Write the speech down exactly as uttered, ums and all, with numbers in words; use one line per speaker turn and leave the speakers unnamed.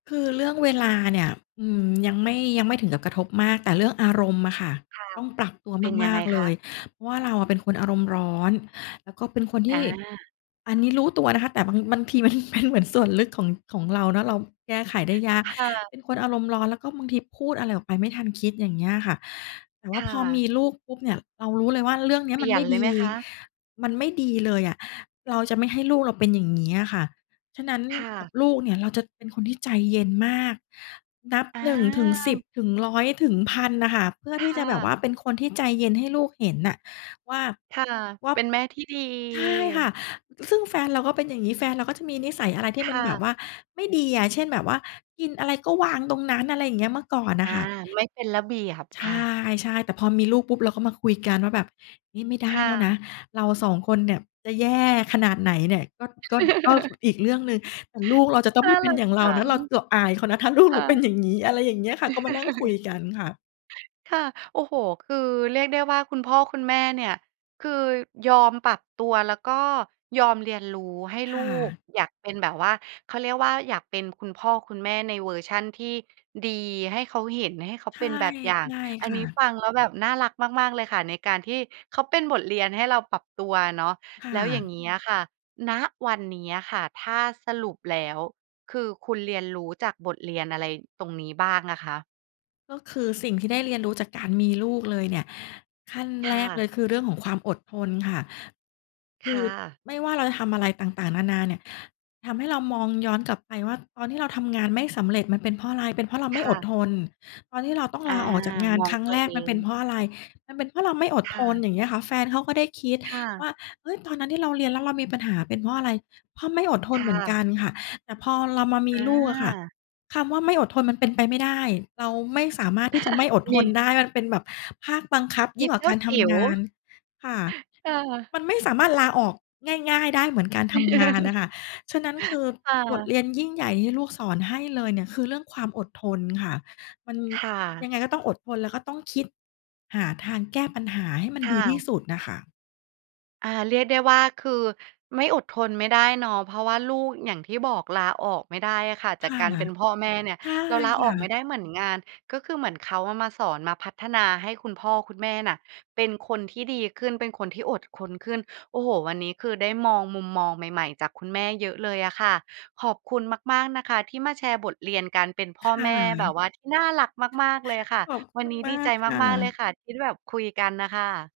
คือเรื่องเวลาเนี่ย อือ ยังไม่ ยังไม่ถึงกับกระทบมาก แต่เรื่องอารมณ์อะค่ะ
ค่ะ
ต้องปรับตัว
เป็นย
ม
ัง
า
ไง
ก ๆ เ
ค
ล
ะ?
ย เพราะว่าเราเป็นคนอารมณ์ร้อน แล้วก็เป็นคนท
อ
ี
า
่ อันนี้รู้ตัวนะคะ แต่บาง บางที มันเป็น เหมือนส่วนลึกของ ของเรานะ เราแก้ไขได้ยาก
ค่ะ
เป็นคนอารมณ์ร้อน แล้วก็บางทีพูดอะไรออกไปไม่ทันคิด อย่างเงี้ยค่ะ แต่ว
ค
่า
่
พอม
ะ
ีลูกปุ๊บเนี่ย เรารู้เลยว่า เรื่องเนี้
เป
ย
ล
มั
ี่
น
ย
ไม
น
่
เล
ด
ยไห
ี
มคะ?
มันไม่ดีเลยอะ เราจะไม่ให้ลูกเราเป็นอย่างเงี้ยอะค่ะ ฉะนั้น
ค่
กับ
ะ
ลูกเนี่ยเราจะเป็นคนที่ใจเย็นมาก นับ
อ
หนึ่ง ถึง สิบ
า
ถึง ร้อย ถึง พัน อะค่ะ เพื่อ
ค
ที่
่
จะแบบว
ะ
่าเป็นคนที่ใจเย็นให้ลูกเห็นน่ะว่า
ค่ะ
ว่า
เป็นแม่ที่ดี
ใช่ค่ะ ซึ่งแฟนเราก็เป็นอย่างงี้ แฟนเราก็จะมีนิสัยอะไรที
ค
่มั
่
นแบบ
ะ
ว่าไม่ดีอะ เช่น แบบว่ากินอะไรก็วางตรงนั้น อะไรเงี้ย เมื่อก่อนน
อ
่ะ
า
ค่ะ
ไม่เป็นระเบียบ
ใ
ค่ะ
ช่ ๆ แต่พอมีลูกปุ๊บ เราก็มาคุยกันว่าแบบ "นี่ไม่ได้
ค่
แล้วนะ
ะ
เราสองคนเนี่ยจะ แย่ ขนาดไหนเนี่ย ก็ ก็ ก็อีกเรื่องหนึ่ง แต่ลูกเราจะต้องไ
น่
ม
า
่เป็
ร
น
ั
อ
ก
ย่างเ
จ
รา
ั
นะ
ง
เราจะอายเขานะ ถ้าลูก
ค
เร
่
า เป็น
ะ
อย่างงี้" อะไรอย่างเงี้ยค่ะ ก็มานั่งคุยกันค่ะ
ค่ะ โอ้โฮ คือเรียกได้ว่าคุณพ่อคุณแม่เนี่ย คือยอมปรับตัวแล้วก็ยอมเรียนรู้ให้
ค
ลู
่
ก
ะ
อยากเป็นแบบว่า เขาเรียกว่า อยากเป็นคุณพ่อคุณแม่ในเวอร์ชันที่ดีให้เขาเห็น ให้เขา
ใช
เป
่
็นแบบอย่า
ใช
ง
่
อั
ค
นน
่
ี้
ะ
ฟังแล้วแบบน่ารักมาก ๆ เลยค่ะ ในการที่เขาเป็นบทเรียนให้เราปรับตัวเนาะ
ค่
แล้วอย่าง
ะ
เงี้ยอะค่ะ ณ วันนี้อะค่ะ ถ้าสรุปแล้ว คือคุณเรียนรู้จากบทเรียนอะไรตรงนี้บ้างอะคะ?
ก็คือสิ่งที่ได้เรียนรู้จากการมีลูกเลยเนี่ย ขั้น
ค
แร
่
กเ
ะ
ลยคือเรื่องของความอดทนค่ะ ค
ค
ื
่
อ
ะ
ไม่ว่าเราจะทำอะไรต่าง ๆ นานาเนี่ย ทำให้เรามองย้อนกลับไปว่า ตอนที่เราทำงานไม่สำเร็จมันเป็นเพราะอะไร? เป็นเพราะเราไม
ค
่
่
อด
ะ
ทน ตอนที่เราต้อง
อา
ลาออกจากงาน
มอง
ครั้
ต
ง
ั
แ
ว
ร
เ
ก
อ
มัน
ง
เป็นเพราะอะไร? มันเป็นเพราะเราไม่อด
ค
ท
่
น
ะ
อย่างเงี้ยค่ะ แฟนเขาก็ได้คิด
ค่ะ
ว่า เฮ้ย ตอนนั้นที่เราเรียน แล้วเรามีปัญหาเป็นเพราะอะไร? เพราะไม่อดท
ค
น
่
เหมือน
ะ
กันค่ะ แต่พอเรามามี
อ
ลูกอะค่ะ
า
คำว่า ไม่อดทนมันเป็นไปไม่ได้ เราไม่สามารถที่จะไม่อด
ม
ทน
ี
ได้ มันเป็นแบบภาคบังคับ
ม
ยิ
ี
่งกว่
เจ
า
้
ก
า
ารท
จิ๋ว
ำงาน ค่ะ
ค่ะ
มันไม่สามารถลาออกง่าย ๆ ได้เหมือนการทำงานน่ะค่ะ ฉะนั้นคือ
ค่
บท
ะ
เรียนยิ่งใหญ่ที่ลูกสอนให้เลยเนี่ย คือเรื่องความอดทนค่ะ มัน
ค่ะ
ยังไงก็ต้องอดทน แล้วก็ต้องคิดหาทางแก้ปัญหาให้มัน
ค
ด
่
ีที่
ะ
สุดน่ะค่ะ
อา เรียกได้ว่า คือไม่อดทนไม่ได้เนาะ เพราะว่าลูก อย่างที่บอก ลาออกไม่ได้อะค่ะจ
ค
าก
่ะ
การเป็นพ่อแม่เนี่ย
ใช่
เราลา
ค
ออ
่
กไม่
ะ
ได้เหมือนงาน ก็คือเหมือนเขาอะมาสอน มาพัฒนาให้คุณพ่อคุณแม่น่ะ เป็นคนที่ดีขึ้น เป็นคนที่อดคนขึ้น โอ้โฮ วันนี้คือได้มองมุมมองใหม่ ๆ จากคุณแม่เยอะเลยอะค่ะ ขอบคุณมาก ๆ นะคะที่มาแชร์บทเรียนการเป็นพ
ค
่อ
่
แม่ แบบ
ะ
ว่าที่น่ารักมาก ๆ เลยค่ะ
ขอบค
วั
ุ
นน
ณ
ี้
ม
ด
า
ีใจ
กค่
มาก ๆ เลย
ะ
ค่ะที่แบบคุยกันน่ะค่ะ